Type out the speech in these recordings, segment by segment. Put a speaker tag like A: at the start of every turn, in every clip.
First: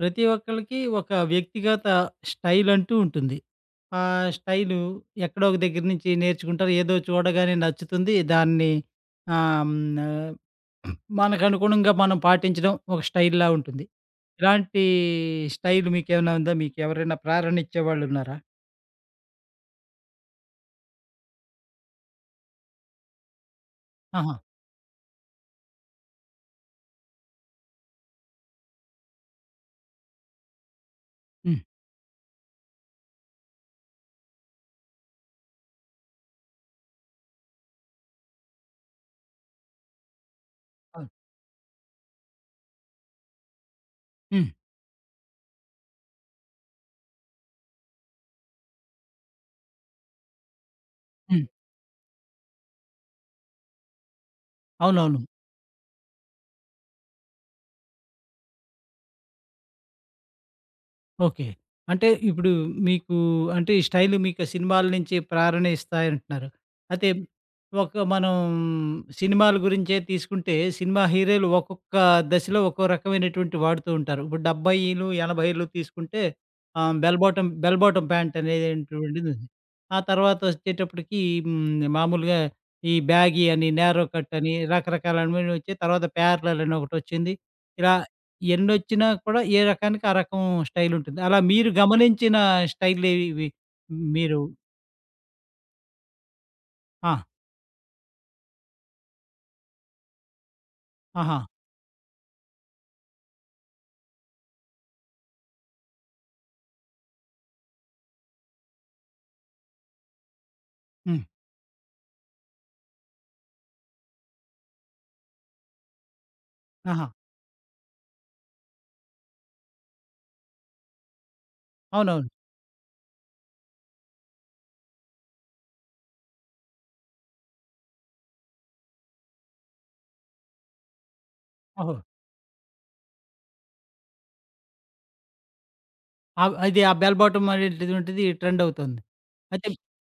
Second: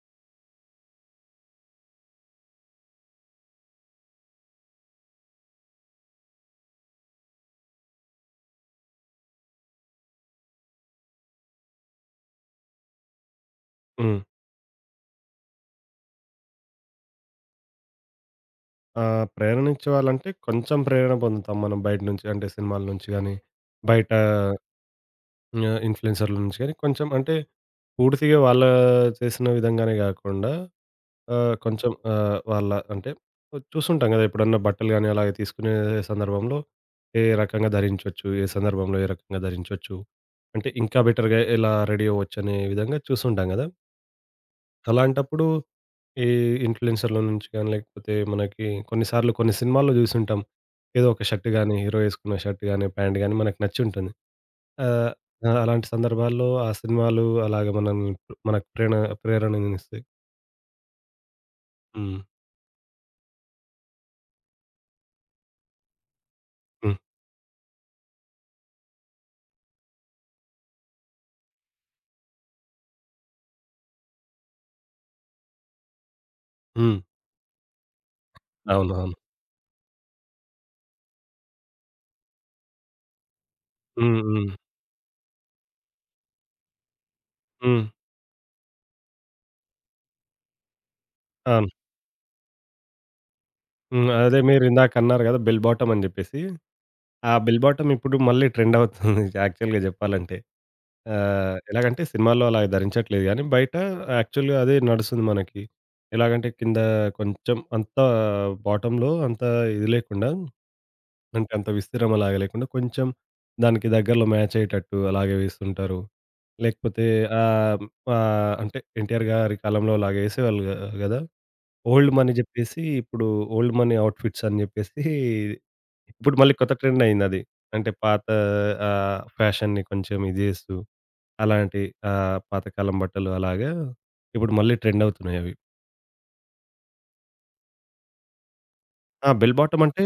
A: ప్రతి ఒక్కళ్ళకి ఒక వ్యక్తిగత స్టైల్ అంటూ ఉంటుంది. ఆహ్, స్టైలు ఎక్కడో ఒక దెగ్గర నుంచి నేర్చుకుంటారు ఏదో చూడగానే నచ్చుతుంది. దాన్ని ఆహ్, హ్మ్. ఆహ్, మనకనుగుణంగా మనం పాటించడం ఒక స్టైల్‌లా ఉంటుంది.
B: హ్మ్.
A: ఇలాంటి స్టైల్ మీకేవైనా ఉందా? మీకెవరన్నా ప్రేరణ ఇచ్చేవాళ్ళున్నారా?
B: ఆ! ప్రేరణిచ్చే వాళ్ళంటే కొంచెం ప్రేరణ పొందుతాం మనం. బయట నుంచి అంటే సినిమాల నుంచి గానీ, బయట
A: ఆహా!
B: ఆహ్, ఇన్‌ఫ్లుయెన్సర్ల నుంచె కొంచెం అంటే పూర్తిగా వాళ్ళ చేసిన విధంగానే గాకుండా ఆహ్,
A: హ్మ్.
B: కొంచెం ఆ వాళ్ళ అంటే చూస్తుంటాం గదా ఎప్పుడన్నా బట్టలు గాని, అలాగే తీసుకునే సందర్భంలో ఏ రకంగా ధరించొచ్చు. ఏ సందర్భంలో ఏ రకంగా ధరించొచ్చు. అంటే ఇంకా
A: అవును.
B: బెటర్‌గా ఎలా రెడీ అవ్వొచ్చనే విధంగా చూసి ఉంటాం గదా!
A: హ్మ్.
B: అలాంటప్పుడు ఈ ఇన్‌ఫ్లుయెన్సర్ల నుంచి గానీ, లేకపోతే మనకి కొన్ని సార్లు కొన్ని సినిమాల్లో జూసుంటాం. ఏదో ఒక
A: హ్మ్.
B: షర్ట్ గానీ, హీరో ఏసుకున్న షర్ట్ గాని ప్యాంట్ గాని మనకి నచ్చుంటుంది. ఆహ్,
A: అవునవును.
B: అలాంటి సందర్భాల్లో ఆ సినిమాలు అలాగ మనని మనక్ ప్రేణ ప్రేరణ ఇస్తాయి
A: ఓకే. అంటే
B: హ్మ్.
A: ఇప్పుడు మీకు అంటే స్టైలు మీకు సినిమాల నుంచి ప్రేరణ ఇస్తాయంటున్నారు.
B: హ్మ్.
A: అంటే, ఒక మనం సినిమాల గురించే తీసుకుంటే, సినిమా హీరోలు ఒక్కొక్క దశలో ఒక్కో రకమైనటువంటి వాడుతూ ఉంటారు. 70లు 80లు తీసుకుంటే ఆహ్,
B: హ్మ్.
A: బెల్ బాటం, బెల్ బాటం
B: అవును. అవును.
A: ప్యాంటనేటువంటిదుంది. ఆ తర్వాత వచ్చేటప్పటికి, హ్మ్. మామూలుగా ఈ బ్యాగీ అని, నారో
B: హ్మ్ హ్మ్.
A: కట్టని రకరకాలవన్ని వచ్చి తర్వాత 'ప్యారలెల్' అని ఒకటొచ్చింది
B: హ్మ్.
A: ఇలా ఎన్నొచ్చినా కూడా ఏ రకానికి, ఆ రకం స్టైలుంటుంది. అలా
B: అవును.
A: మీరు గమనించిన స్టైల్లేవి ఇవి?
B: హ్మ్. అదే
A: మీరు
B: మీరు ఇందాకన్నారు కదా! 'బెల్ బాటం' అని చెప్పేసి
A: ఆ!
B: ఆ 'బెల్ బాటం' ఇప్పుడు మళ్ళీ ట్రెండ్ అవుతుంది యాక్చువల్‌గా చెప్పాలంటే.
A: ఆహా!
B: ఆహ్, ఎలాగంటే సినిమాల్లో అలా ధరించట్లేదు కానీ, బయట యాక్చువల్‌గా అదే నడుస్తుంది మనకి. ఎలాగంటే కింద కొంచెం అంతా బాటమ్‌లో అంత ఇది లేకుండా,
A: హ్మ్.
B: అంటే, అంత విస్తీర్ణం అలాగా లేకుండా కొంచెం దానికి దగ్గరలో మ్యాచయ్యేటట్టు అలాగే వేస్తుంటారు.
A: ఆహా!
B: లేకపోతే ఆహ్, ఆహ్, అంటే ఎన్టీఆర్ గారి కాలంలో అలాగే ఏసేవాళ్ళు కదా! 'ఓల్డ్
A: అవునవును.
B: మనీ' చెప్పేసి, ఇప్పుడు ఓల్డ్ మనీ ఔట్‌ఫిట్స్ అని చెప్పేసి, ఇప్పుడు మళ్ళీ కొత్త ట్రెండ్ అయింది అది. అంటే, పాత ఆహ్, ఆ ఫ్యాషన్‌ని కొంచెం ఇది చేస్తూ, అలాంటి
A: ఓహో!
B: ఆహ్, పాత కాలం బట్టలు అలాగా ఇప్పుడు మళ్ళీ ట్రెండ్ అవుతున్నాయవి.
A: అవి అది ఆ బెల్ బాటం అనేటువంటిది, ట్రెండ్ అవుతోంది
B: ఆ! బెల్
A: అయితే
B: బాటమంటే,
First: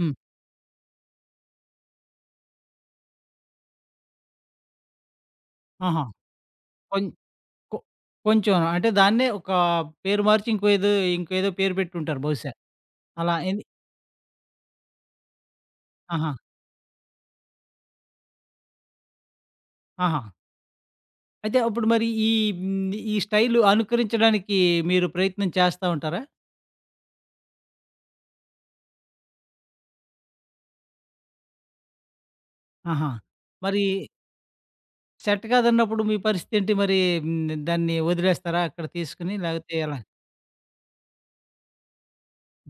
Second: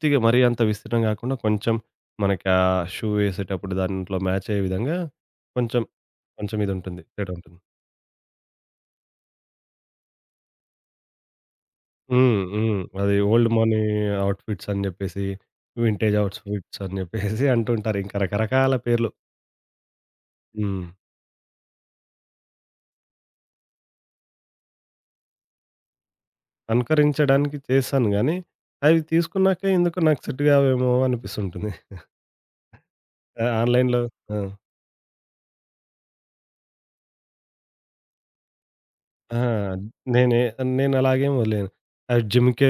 A: హ్మ్.
B: మరీ అంత విస్తీర్ణం కాకుండా కొంచెం, మనకి ఆ షూ ఏసేటప్పుడు దాంట్లో మాచయ్యే విధంగా, కొంచెం,
A: ఆహా!
B: కొంచెం ఇది ఉంటుంది,
A: కొం
B: తేడా ఉంటుంది.
A: కొ కొంచెం అంటే దాన్నే ఒక పేరు మార్చి ఇంకో ఏదో ఇంకేదో పేరు పెట్టి ఉంటారు
B: హ్మ్.
A: బహుశా.
B: హ్మ్. అది
A: అలా
B: ఓల్డ్
A: ఎన్ని
B: మనీ ఔట్‌ఫిట్స్ అని చెప్పేసి, వింటేజ్
A: ఆహా!
B: ఔట్‌ఫిట్స్ అని చెప్పేసి అంటుంటారు ఇంకా రకరకాల పేర్లు.
A: ఆహా!
B: హ్మ్.
A: అయితే అప్పుడు మరి ఈ హ్మ్. ఈ స్టైల్ అనుకరించడానికి మీరు ప్రయత్నం చేస్తా ఉంటారా?
B: అనుకరించడానికి చేశాను గానీ, అవి తీసుకున్నాకే ఎందుకో నాకు సెట్ కావేమో అనిపిస్తుంటుంది.
A: ఆహా!
B: ఆ
A: మరి
B: ఆన్‌లైన్‌లో ఆ!
A: సెట్ కాదన్నప్పుడు మీ పరిస్థితి ఏంటి? మరి హ్మ్, దాన్ని వదిలేస్తారా అక్కడ తీసుకొని,
B: ఆ!
A: లాకపోతే ఎలా?
B: నేనే నేను అలాగే వదిలేయను. ఆహ్, జిమ్‌కే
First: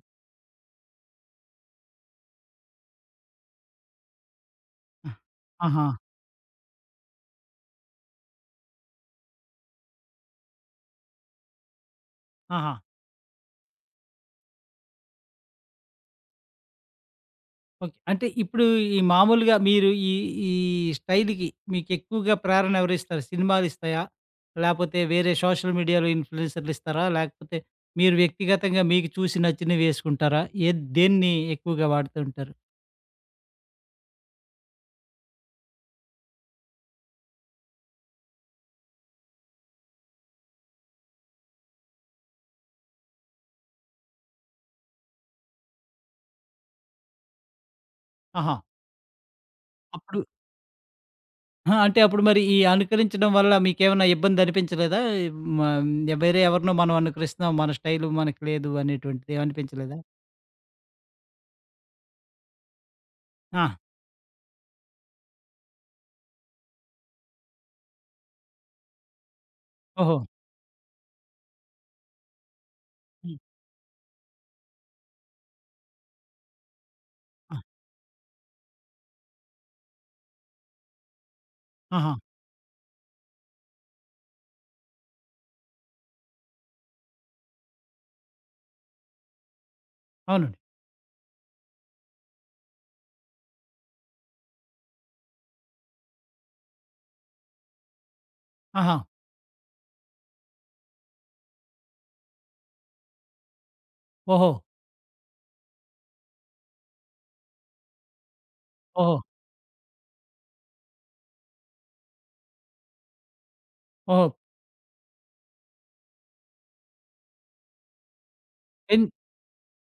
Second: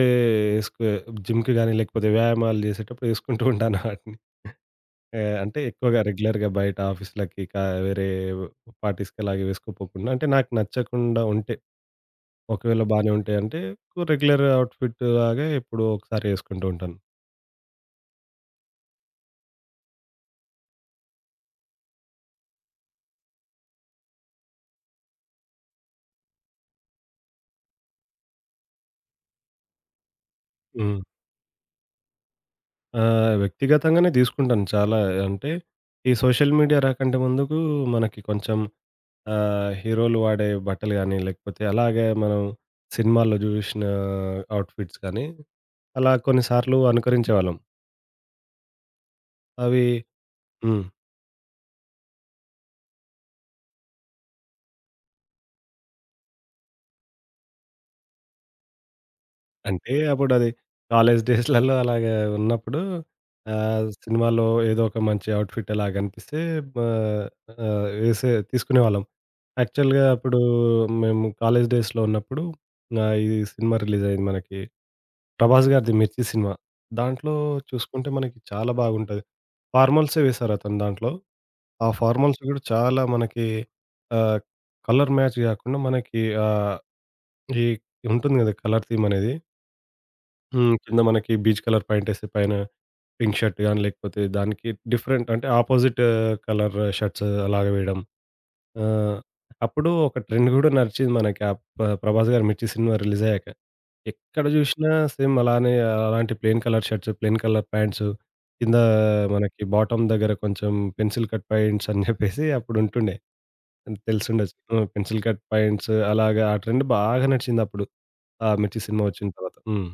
B: ఏసుకో జిమ్‌కి గానీ, లేకపోతే వ్యాయామాలు చేసేటప్పుడు ఏసుకుంటూ ఉంటాను ఆటిని.
A: ఆ!
B: ఆహ్, అంటే
A: ఆహా!
B: ఎక్కువగా రెగ్యులర్‌గా బయట ఆఫీసులకి, కా వేరే పార్టీస్‌కి అలాగే వేసుకోపోకుండా అంటే నాకు నచ్చకుండా ఉంటే.
A: ఆహా!
B: ఒకవేళ బానే ఉంటాయంటే, ఓ రెగ్యులర్ అవుట్‌ఫిట్‌లాగే ఎప్పుడో ఒకసారి ఏసుకుంటూ ఉంటాను.
A: ఓకే. అంటే ఇప్పుడు ఈ మామూలుగా మీరు ఈ ఈ స్టైల్‌కి మీకెక్కువగా ప్రేరణ ఎవరిస్తారు? సినిమాలిస్తాయా, లాకపోతే వేరే సోషల్ మీడియాలో ఇన్ఫ్లుయెన్సర్లిస్తారా? లాకపోతే మీరు వ్యక్తిగతంగా మీకు చూసి, నచ్చినవి వేసుకుంటారా? ఏ
B: హ్మ్.
A: దేన్ని ఎక్కువగా వాడుతూ ఉంటారు?
B: ఆహ్, వ్యక్తిగతంగానే తీసుకుంటాను చాలా. అంటే ఈ సోషల్ మీడియా రాకంటే ముందుకు మనకి కొంచెం ఆహ్, హీరోలు వాడే బట్టలు గానీ, లేకపోతే అలాగే మనం సినిమాల్లో జూసిన అవుట్‌ఫిట్స్ గానీ అలా కొన్ని సార్లు అనుకరించే వాళ్ళం.
A: ఆహా!
B: అవి
A: అప్పుడు
B: హ్మ్.
A: ఆ! అంటే, అప్పుడు మరి ఈ అనుకరించడం వల్ల మీకేవన్నా ఇబ్బందనిపించలేదా? హ్మ్. మనం వేరే ఎవరినో మనం అనుకరిస్తున్నాం, మన స్టైలు మనకు లేదు, అనేటువంటిది
B: అంటే,
A: ఏమనిపించలేదా?
B: అప్పుడది కాలేజ్ డేస్‌లలో అలాగా ఉన్నప్పుడు
A: ఆ!
B: ఆహ్, సినిమాలో ఏదో ఒక మంచి ఔట్‌ఫిట్ అలా గనిపిస్తే బా ఆహ్, వేసే తీసుకునే వాళ్ళం. యాక్చువల్‌గా
A: ఓహో!
B: అప్పుడు మేము కాలేజ్ డేస్‌లో ఉన్నప్పుడు, గా ఈ
A: హ్మ్.
B: సినిమా రిలీజ్ అయింది మనకి, 'ప్రభాస్' గారిది 'మిర్చి' సినిమా. దాంట్లో
A: ఆ!
B: చూసుకుంటే, మనకి చాలా బాగుంటది. ఫార్మల్‌సే వేశారు అతను దాంట్లో. ఆ
A: ఆహా!
B: ఫార్మల్స్ గూడా చాలా మనకి ఆహ్, కలర్ మ్యాచ్ గాకుండా మనకి ఆహ్, ఈ ఉంటుంది గదా! కలర్ థీమనేది
A: అవునండి.
B: హ్మ్. కింద మనకి బీజ్ కలర్ ప్యాంట్ ఏసి, పైన పింక్ షర్ట్ గానీ, లేకపోతే దానికి డిఫరెంట్ అంటే, ఆపోజిటు కలరు షర్ట్స్ అలాగా వేయడం.
A: ఆహా!
B: ఆహ్, అప్పుడు ఒక ట్రెండు గూడా నడిచింది మనకి అప్పుడు ప్ 'ప్రభాస్' గారి 'మిర్చి' సినిమా రిలీజ్ అయ్యాక, ఎక్కడ
A: ఓహో!
B: జూసినా సేమ్ అలానే ఆహ్, అలాంటి plain colour shirts, plain colour pants, కిందా
A: ఓహో!
B: మనకి బాటమ్ దగ్గర కొంచెం పెన్సిల్ కట్ ప్యాంట్స్ అని జెప్పేసి అప్పుడు ఉంటుండే. హ్మ్
A: ఓహో!
B: తెలిసుండొచ్చు. హ్మ్. పెన్సిల్ కట్ ప్యాంట్సు అలాగ ఆ ట్రెండ్ బాగా నడిచింది అప్పుడు. ఆ! 'మిర్చి' సినిమా
A: ఎన్
B: వచ్చిన తర్వాత. హ్మ్.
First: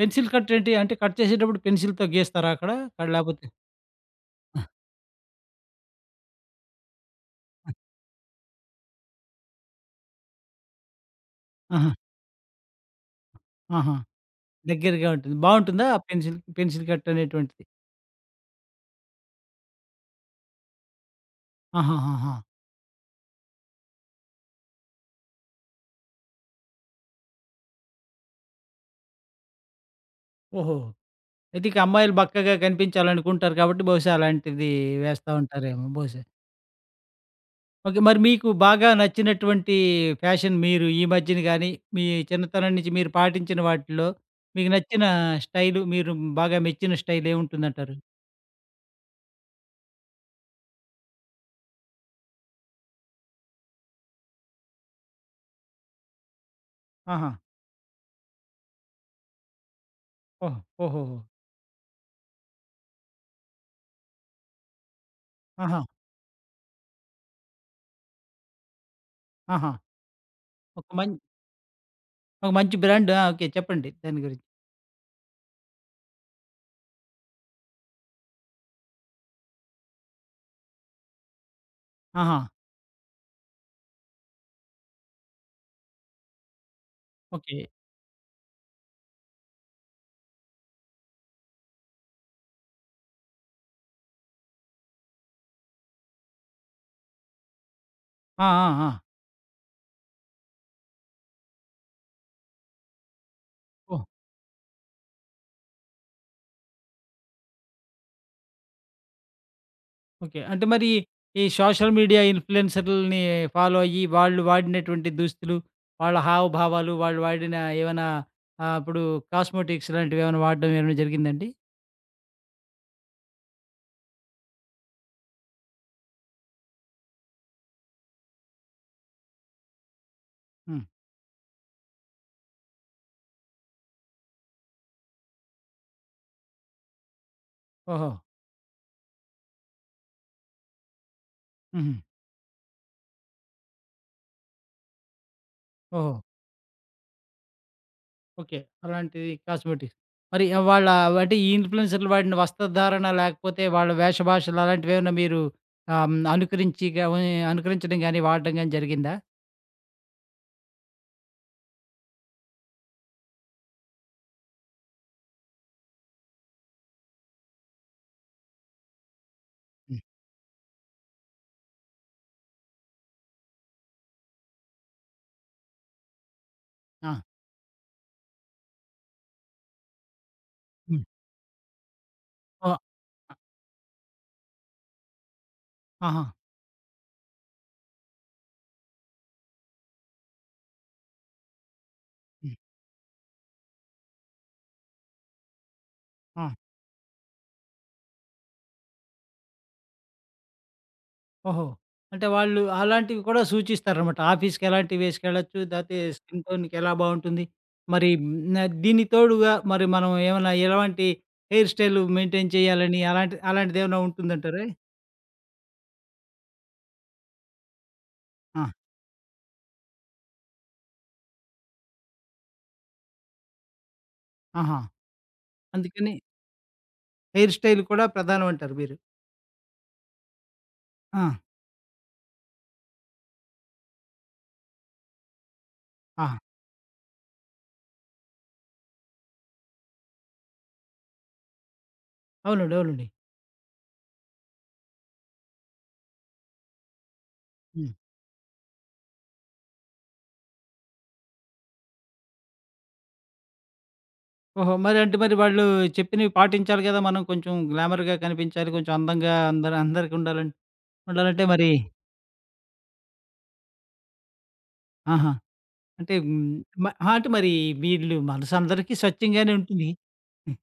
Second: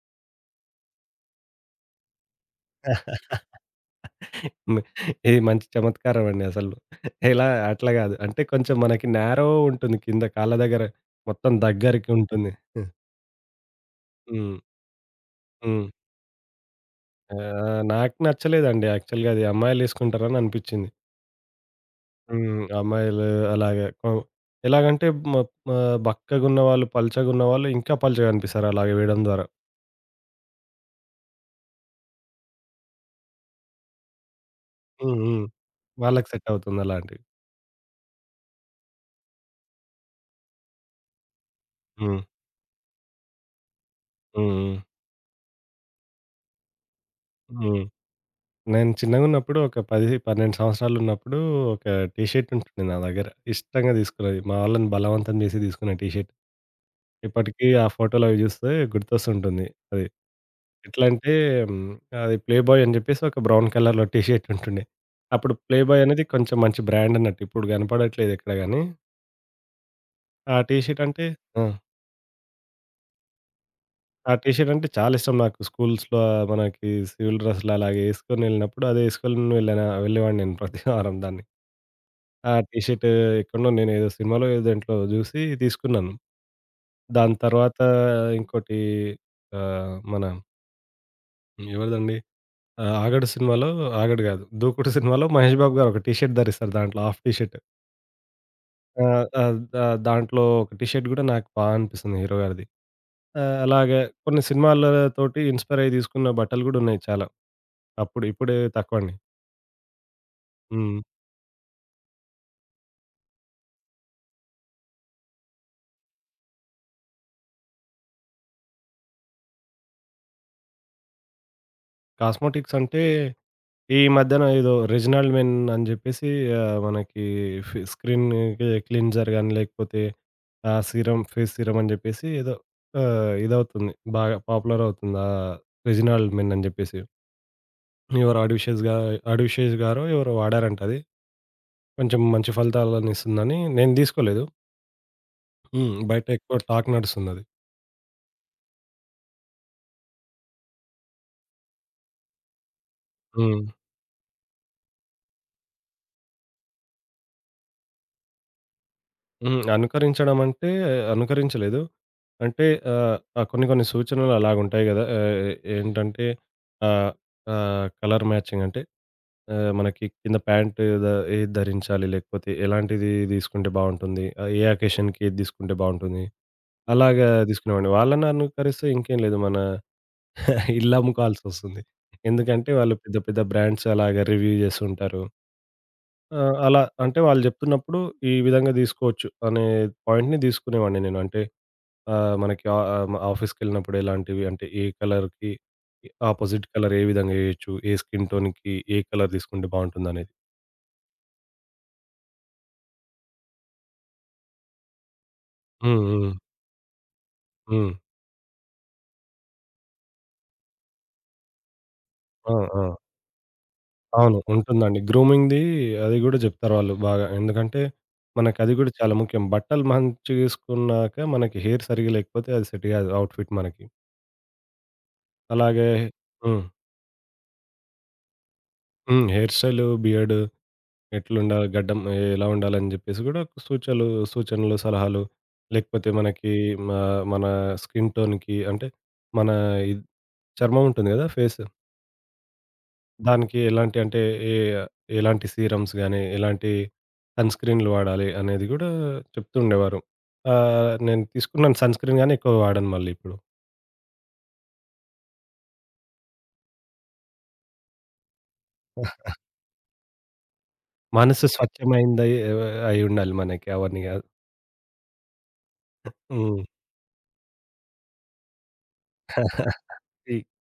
A: పెన్సిల్ కట్ ఏంటి? అంటే కట్ చేసేటప్పుడు పెన్సిల్‌తో గీస్తారా అక్కడ, లేకపోతే? ఆ!
B: మి ఇది మంచి చమత్కారం అండి అసలు. ఇలా
A: ఆ!
B: అట్లా కాదు. అంటే, కొంచెం మనకి నారో ఉంటుంది. కింద కాళ్ళ దగ్గర మొత్తం
A: ఆహా!
B: దగ్గరికి ఉంటుంది. ఆ!
A: ఆహా!
B: హ్మ్.
A: దగ్గరగా ఉంటుంది.
B: హ్మ్.
A: బాగుంటుందా ఆ పెన్సిల్, పెన్సిల్ కట్ అనేటువంటిది?
B: ఆహ్, నాకు నచ్చలేదండి యాక్చువల్‌గా. అది అమ్మాయిలేసుకుంటారని అనిపించింది.
A: ఆహాహాహా!
B: హ్మ్, అమ్మాయిలు అలాగే హ్మ్, ఎలాగంటే మొ ఆహ్, బక్కగా ఉన్న వాళ్ళు పల్చగా ఉన్న వాళ్ళు ఇంకా పల్చగనిపిస్తారు అలాగే వేయడం ద్వారా.
A: ఓహో! అయితే ఇక అమ్మాయిలు బక్కగా కనిపించాలనుకుంటారు కాబట్టి బహుశా అలాంటిది
B: హ్మ్.
A: వేస్తా
B: హ్మ్.
A: ఉంటారేమో బహుశా.
B: వాళ్ళకి సెట్ అవుతుందలాంటివి.
A: ఓకే. మరి మీకు బాగా నచ్చినటువంటి ఫ్యాషన్ మీరు ఈ మధ్యన గానీ, మీ
B: హ్మ్.
A: చిన్నతనం నుంచి మీరు పాటించిన వాటిలో మీకు
B: హ్మ్.
A: నచ్చిన స్టైలు మీరు బాగా మెచ్చిన స్టైల్ ఏముంటుంది
B: హ్మ్,
A: అంటారు?
B: నేను చిన్నగా ఉన్నప్పుడు ఒక 10, 12 సంవత్సరాలున్నప్పుడు ఒక టీ షర్ట్ ఉంటుంది నా దగ్గర. ఇష్టంగా తీసుకున్న అది. మా వాళ్ళని బలవంతం చేసి తీసుకున్న టీ షర్ట్
A: ఆహా!
B: ఇప్పటికీ ఆ ఫోటోలవి చూస్తే గుర్తొస్తూ ఉంటుంది. అది
A: ఓహ్!
B: ఎట్లా
A: ఓహోహో!
B: అంటే, అది ప్లే బాయ్ అని చెప్పేసి ఒక బ్రౌన్ కలర్‌లో టీ షర్ట్ ఉంటుండే. అప్పుడు ప్లే
A: ఆహా!
B: బాయ్ అనేది కొంచెం మంచి బ్రాండ్ అన్నట్టు. ఇప్పుడు కనపడట్లేదెక్కడ గానీ.
A: ఆహా!
B: ఆ టీ
A: ఒక
B: షర్ట్
A: మం
B: అంటే ఆ!
A: ఒక మంచి బ్రాండ్. ఆ! ఓకే. చెప్పండి దాని
B: ఆ
A: గురించి.
B: టీ షర్ట్ అంటే, చాలిష్టం నాకు. స్కూల్స్‌లో మనకి సివిల్ డ్రెస్సులలాగ ఏసుకొని ఎళ్ళినప్పుడు అదేసుకొలిని వెళ్ళాను ఆహ్, వెళ్ళేవాడిని నేను ప్రతివారం దాన్ని.
A: ఆహా!
B: ఆ టీ షర్టు ఎక్కడో నేను ఏదో సినిమాలో ఏదో దేంట్లో జూసి తీసుకున్నాను. దాని
A: ఓకే.
B: తర్వాత ఇంకోటి ఆహ్, మన... ఎవరిదండి? ఆ 'ఆగడు' సినిమాలో 'ఆగడు' కాదు 'దూకుడు' సినిమాలో 'మహేష్ బాబు' గారు ఒక టి షర్ట్ ధరిస్తారు దాంట్లో హాఫ్ టి షర్ట్.
A: ఆ! ఆ! ఆ!
B: ఆ! ఆ దా దాంట్లో ఒక టి షర్ట్ కూడా నాకు బాగా అనిపిస్తుంది హీరో గారిది. ఆహ్, అలాగే
A: ఓహ్!
B: కొన్ని సినిమాల తోటి ఇన్‌స్పైర్ అయ్యి దీసుకున్న బట్టలు గూడా ఉన్నయి చాలా. అప్పుడు ఇప్పుడు తక్కువండి.
A: ఓకే. అంటే మరీ
B: హ్మ్.
A: ఈ సోషల్ మీడియా ఇన్‌ఫ్లుయెన్సరులని ఫాలో అయ్యి, వాళ్ళు వాడినటువంటి దుస్తులు, వాళ్ళ హావభావాలు. వాళ్ళు వాడిన ఏవన్నా ఆహ్, అప్పుడు కాస్మోటిక్స్ లాంటివి ఏవన్నా వాడ్డం ఏమన్నా జరిగిందా అండి?
B: కాస్మోటిక్స్ అంటే, ఈ మధ్యన ఏదో 'రీజినల్ మెన్' అని చెప్పేసి మనకి ఫి స్క్రీన్ కి క్లీన్సర్ గాని, లేకపోతే ఆ
A: హ్మ్.
B: సీరమ్ ఫేస్ సీరమ్ అని జెప్పేసి ఏదో ఆహ్, ఇదవుతుంది బాగా పాపులర్ అవుతుంది. ఆ 'రెజినల్ మెన్' అని జెప్పేసి
A: ఓహో!
B: ఎవరు ఆడివి శేష గా 'ఆడవి శేష' గారో ఎవరో వాడారంటది.
A: హుహు.
B: కొంచెం మంచి ఫలితాలను ఇస్తుందని, నేను దీసుకోలేదు. హ్మ్.
A: ఓహో!
B: బయటెక్కువ టాక్ నడుస్తుందది.
A: ఓకే. అలాంటివి కాస్మెటిక్స్. మరి వాళ్ళ ఇన్ఫ్లూయెన్సర్‌లు వాడిన వస్త్రధారణ లేకపోతే
B: హ్మ్.
A: వాళ్ళ వేష భాషలు అలాంటివి ఏమైనా మీరు ఆహ్, అనుకరించి గమని అనుకరించడం గాని వాడడం గాని జరిగిందా?
B: హ్మ్. అనుకరించడం అంటే అనుకరించలేదు. అంటే, ఆహ్, కొన్ని, కొన్ని సూచనలు అలా ఉంటాయి కదా! ఆహ్, ఏంటంటే, ఆహ్, ఆహ్, కలర్ మ్యాచింగ్ అంటే ఆహ్,
A: హ్మ్.
B: మనకి కింద ప్యాంటు ద ఏది ధరించాలి, లేకపోతే ఎలాంటిది తీసుకుంటే బావుంటుంది, ఆహ్, ఏ అకేషన్‌కి ఏది తీసుకుంటే బావుంటుంది,
A: ఆ!
B: అలాగా తీసుకునేవాడిని. వాళ్ళని అనుకరిస్తే ఇంకేం లేదు మన ఇల్లు
A: హ్మ్.
B: అమ్ముకోవాల్సొస్తుంది. ఎందుకంటే
A: ఓహ్!
B: వాళ్ళు పెద్ద,
A: ఆ!
B: పెద్ద బ్రాండ్సలాగా రివ్యూ చేస్తూ ఉంటారు.
A: ఆహా!
B: ఆ! అలా అంటే వాళ్ళు చెప్తున్నప్పుడు ఈ విధంగా తీసుకోవచ్చు. అనే పాయింట్‌ని తీసుకునే వాడిని నేను. అంటే, ఆహ్,
A: హ్మ్.
B: మనకి ఆహ్, హ్మ్, ఆఫీస్‌కెళ్ళినప్పుడు ఎలాంటివి అంటే, ఏ కలర్‌కి
A: ఆ!
B: అపోజిట్ కలర్ ఏ విధంగా ఏయొచ్చు. ఏ స్కిన్ టోన్‌కి ఏ కలర్ తీసుకుంటే బాగుంటుందనేది.
A: ఓహో! అంటే, వాళ్ళు అలాంటివి కూడా సూచిస్తారనమాట. ఆఫీస్‌కెలాంటివి వేసుకెళ్లొచ్చు. లేతే
B: హుహు.
A: స్కిన్ టోన్‌కి ఎలా బాగుంటుంది,
B: హ్మ్.
A: మరి హ్మ్, న్ దీనికి తోడుగా, మరి మనం ఏమన్నా ఎలాంటి హెయిర్ స్టైల్ మెయింటైన్
B: ఆ! ఆ!
A: చేయాలని అలాంటి అలాంటిది ఏమైనా
B: అవును.
A: ఉంటుందంటారా?
B: ఉంటుందండి. గ్రూమింగ్ ది అది కూడా చెప్తారు వాళ్ళు బాగా. ఎందుకంటే మనకి అది
A: ఆ!
B: కూడా చాలా ముఖ్యం. బట్టలు మంచిగా ఏసుకున్నాక, మనకి హెయిర్ సరిగ్గా లేకపోతే అది సెట్ కాదు. అవుట్‌ఫిట్ మనకి.
A: ఆహా!
B: అలాగే
A: అందుకని
B: హ్మ్.
A: హెయిర్ స్టైల్ కూడా ప్రధానం అంటారు మీరు.
B: హ్మ్. హెయిర్ స్టైల్, బియర్డ్
A: ఆ!
B: ఎట్లుండాలి, గడ్డం ఎలా ఉండాలి అని చెప్పేసి కూడా ఒక సూచలు సూచనలు, సలహాలు, లేకపోతే
A: ఆహా!
B: మనకి ఆహ్, మన స్కిన్ టోన్‌కి అంటే మన ఇద్ చర్మం ఉంటుంది కదా! ఫేసు.
A: అవునండీ, అవునండీ.
B: దానికి ఎలాంటి అంటే ఏ ఎలాంటి సీరమ్స్ గాని, ఎలాంటి సన్‌స్క్రీన్లు
A: హ్మ్.
B: వాడాలి అనేది కూడా చెప్తు ఉండేవారు. అహ్, నేను తీసుకున్నాను సన్‌స్క్రీన్ గానీ, ఎక్కువ వాడను మళ్ళీ ఇప్పుడు.
A: ఓహో! మరి అంటే మారి వాళ్ళు చెప్పినవి పాటించాలి కదా. మనం కొంచెం గ్లామర్‌గా కనిపించాలి, కొంచెం అందంగా అందరి అందరికుండాలం ఉండాలంటే
B: మనసు
A: మరి
B: స్వచ్ఛమైనదయి ఆహ్, అయ్యి ఉండాలి మనకి, అవన్నీ కాదు.
A: ఆహా! అంటే
B: హ్మ్.
A: మ ఆహా! అంటే మరి వీళ్ళు మనసు అందరికీ స్వచ్ఛంగానే ఉంటుంది.
B: ది
A: హ్మ్.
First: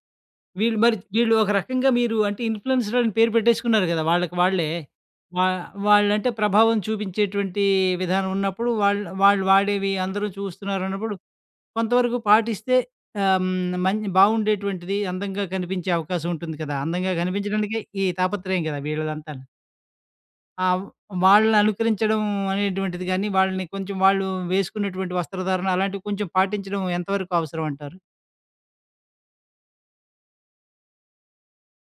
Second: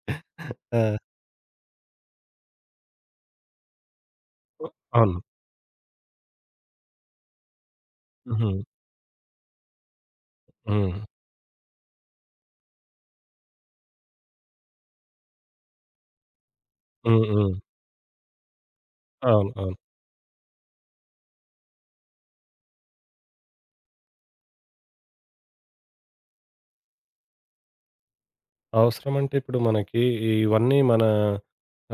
A: వీళ్ళు మరి
B: ఆ!
A: వీళ్ళు ఒక రకంగా మీరు అంటే ఇన్ఫ్లుయెన్సర్స్ అని పేరు పెట్టేసుకున్నారు కదా, వాళ్ళకి వాళ్ళే?
B: అవును.
A: వా వాళ్లంటే ప్రభావం చూపించేటువంటి విధానం
B: హుహు.
A: ఉన్నప్పుడు, వాళ్లు వాళ్ళు వాడేవి అందరూ
B: హ్మ్.
A: చూస్తున్నారన్నప్పుడు, కొంతవరకు పాటిస్తే ఆహ్, హ్మ్, మంచి బాగుండేటువంటిది. అందంగా కనిపించే అవకాశం ఉంటుంది కదా. అందంగా
B: హ్మ్, హ్మ్.
A: కనిపించడానికే ఈ తాపత్రయం కదా! వీళ్ళదంతా.
B: అవును, అవును.
A: ఆ! వాళ్ళననుకరించడం అనేటువంటిది గాని, వాళ్ళని కొంచెం వాళ్ళు వేసుకున్నటువంటి వస్త్రధారణ అలాంటివి కొంచెం పాటించడం ఎంతవరకు అవసరం అంటారు?
B: అవసరం అంటే ఇప్పుడు మనకి ఈ ఇవన్నీ మన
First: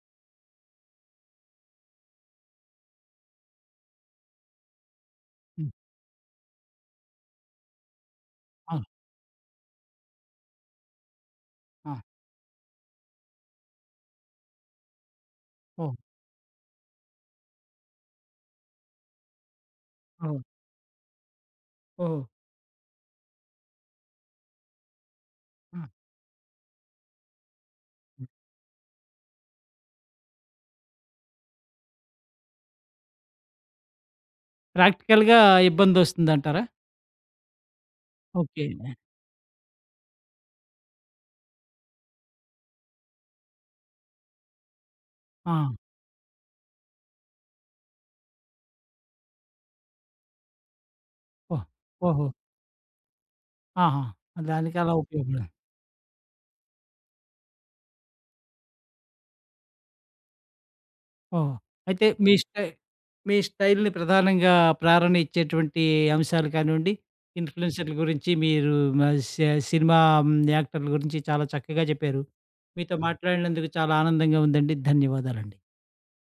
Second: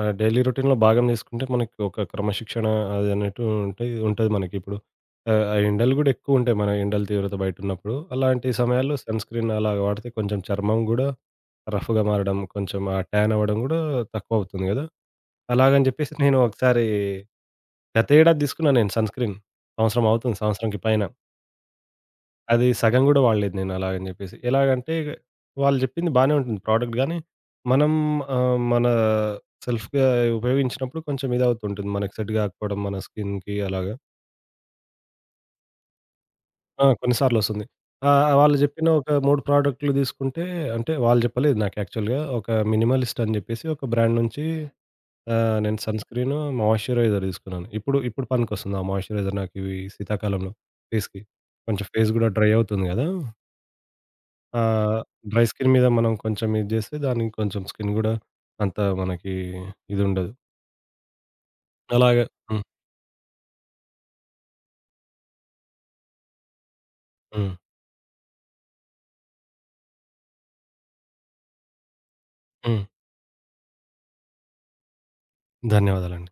B: ఆహ్, డైలీ రొటీన్‌లొ భాగం చేసుకుంటే మనకి ఒక క్రమశిక్షణ అది అనట్టు ఉంటే ఇదుంటది మనకి ఇప్పుడు. ఆహ్, ఆ!
A: హ్మ్.
B: ఎండలు గూడా ఎక్కువుంటాయి మన ఎండల తీవ్రత బయటున్నప్పుడు. అలాంటి
A: అవును.
B: సమయాల్లో సన్ స్క్రీన్ అలాగా వాడితే కొంచెం చర్మం గూడా
A: ఆ!
B: రఫ్ఫుగా మారడం కొంచెం, ఆ టానవ్వడం గూడా తక్కువవుతుంది కదా! అలాగని
A: ఓహ్!
B: జెప్పేసి నేను ఒకసారి గతేడాది తీసుకున్నాను నేను సన్ స్క్రీన్. సంవత్సరం అవుతుంది.
A: ఓహ్!
B: సంవత్సరానికి పైన.
A: ఓహో!
B: అది సగం కూడా వాడలేదు నేను అలాగని జెప్పేసి. ఎలాగంటే వాళ్ళు
A: ఆ!
B: జెప్పింది బానే ఉంటుంది ప్రొడక్ట్ గాని, మనం
A: హ్మ్.
B: ఆహ్, మన సెల్ఫ్‌గా ఉపయోగించినప్పుడు కొంచెం ఇదవుతూ ఉంటుంది. మనకు సెట్ గాకపోవడం మన స్కిన్‌కి అలాగా.
A: ప్రాక్టికల్‌గా ఇబ్బందొస్తుందంటారా?
B: ఆ! కొన్ని సార్లు వస్తుంది. ఆ! ఆ! వాళ్ళు
A: ఓకే.
B: జెప్పిన ఒక 3 ప్రొడక్టులు తీసుకుంటే, అంటే వాళ్ళు జెప్పలేదు నాకు యాక్చువల్‌గా. ఒక మినిమలిస్ట్ అని చెప్పేసి ఒక బ్రాండ్ నుంచి ఆహ్,
A: ఆ!
B: నేను సన్ స్క్రీన్, మాయిశ్చరైజర్ తీసుకున్నాను. ఇప్పుడు, ఇప్పుడు పనికొస్తుంది ఆ మాయిశ్చరైజర్ నాకు ఇవి శీతాకాలంలో ఫేస్‌కి.
A: ఓహ్!
B: కొంచెం ఫేస్
A: ఓహో!
B: గూడా డ్రై అవుతుంది కదా!
A: ఆహా! దానికలా
B: ఆహ్, డ్రై
A: ఉపయోగపడాలి.
B: స్కిన్ మీద మనం కొంచెం ఇది జేస్తే, దానికి కొంచెం స్కిన్ గూడా అంత మనకి ఇదుండదు.
A: ఓహ్! అయితే
B: అలాగ
A: మీ
B: హ్మ్.
A: స్టై మీ స్టైల్‌ని ప్రధానంగా ప్రేరణ ఇచ్చేటువంటి అంశాలు కానివ్వండి,
B: హ్మ్.
A: ఇన్ఫ్లుయెన్సర్ల గురించి మీరు ఆహ్, స సినిమా హ్మ్. యాక్టర్ల గురించి చాలా చక్కగా చెప్పారు.
B: హ్మ్.
A: మీతో మాట్లాడినందుకు చాలా ఆనందంగా ఉందండి. ధన్యవాదాలండి.
B: ధన్యవాదాలండి.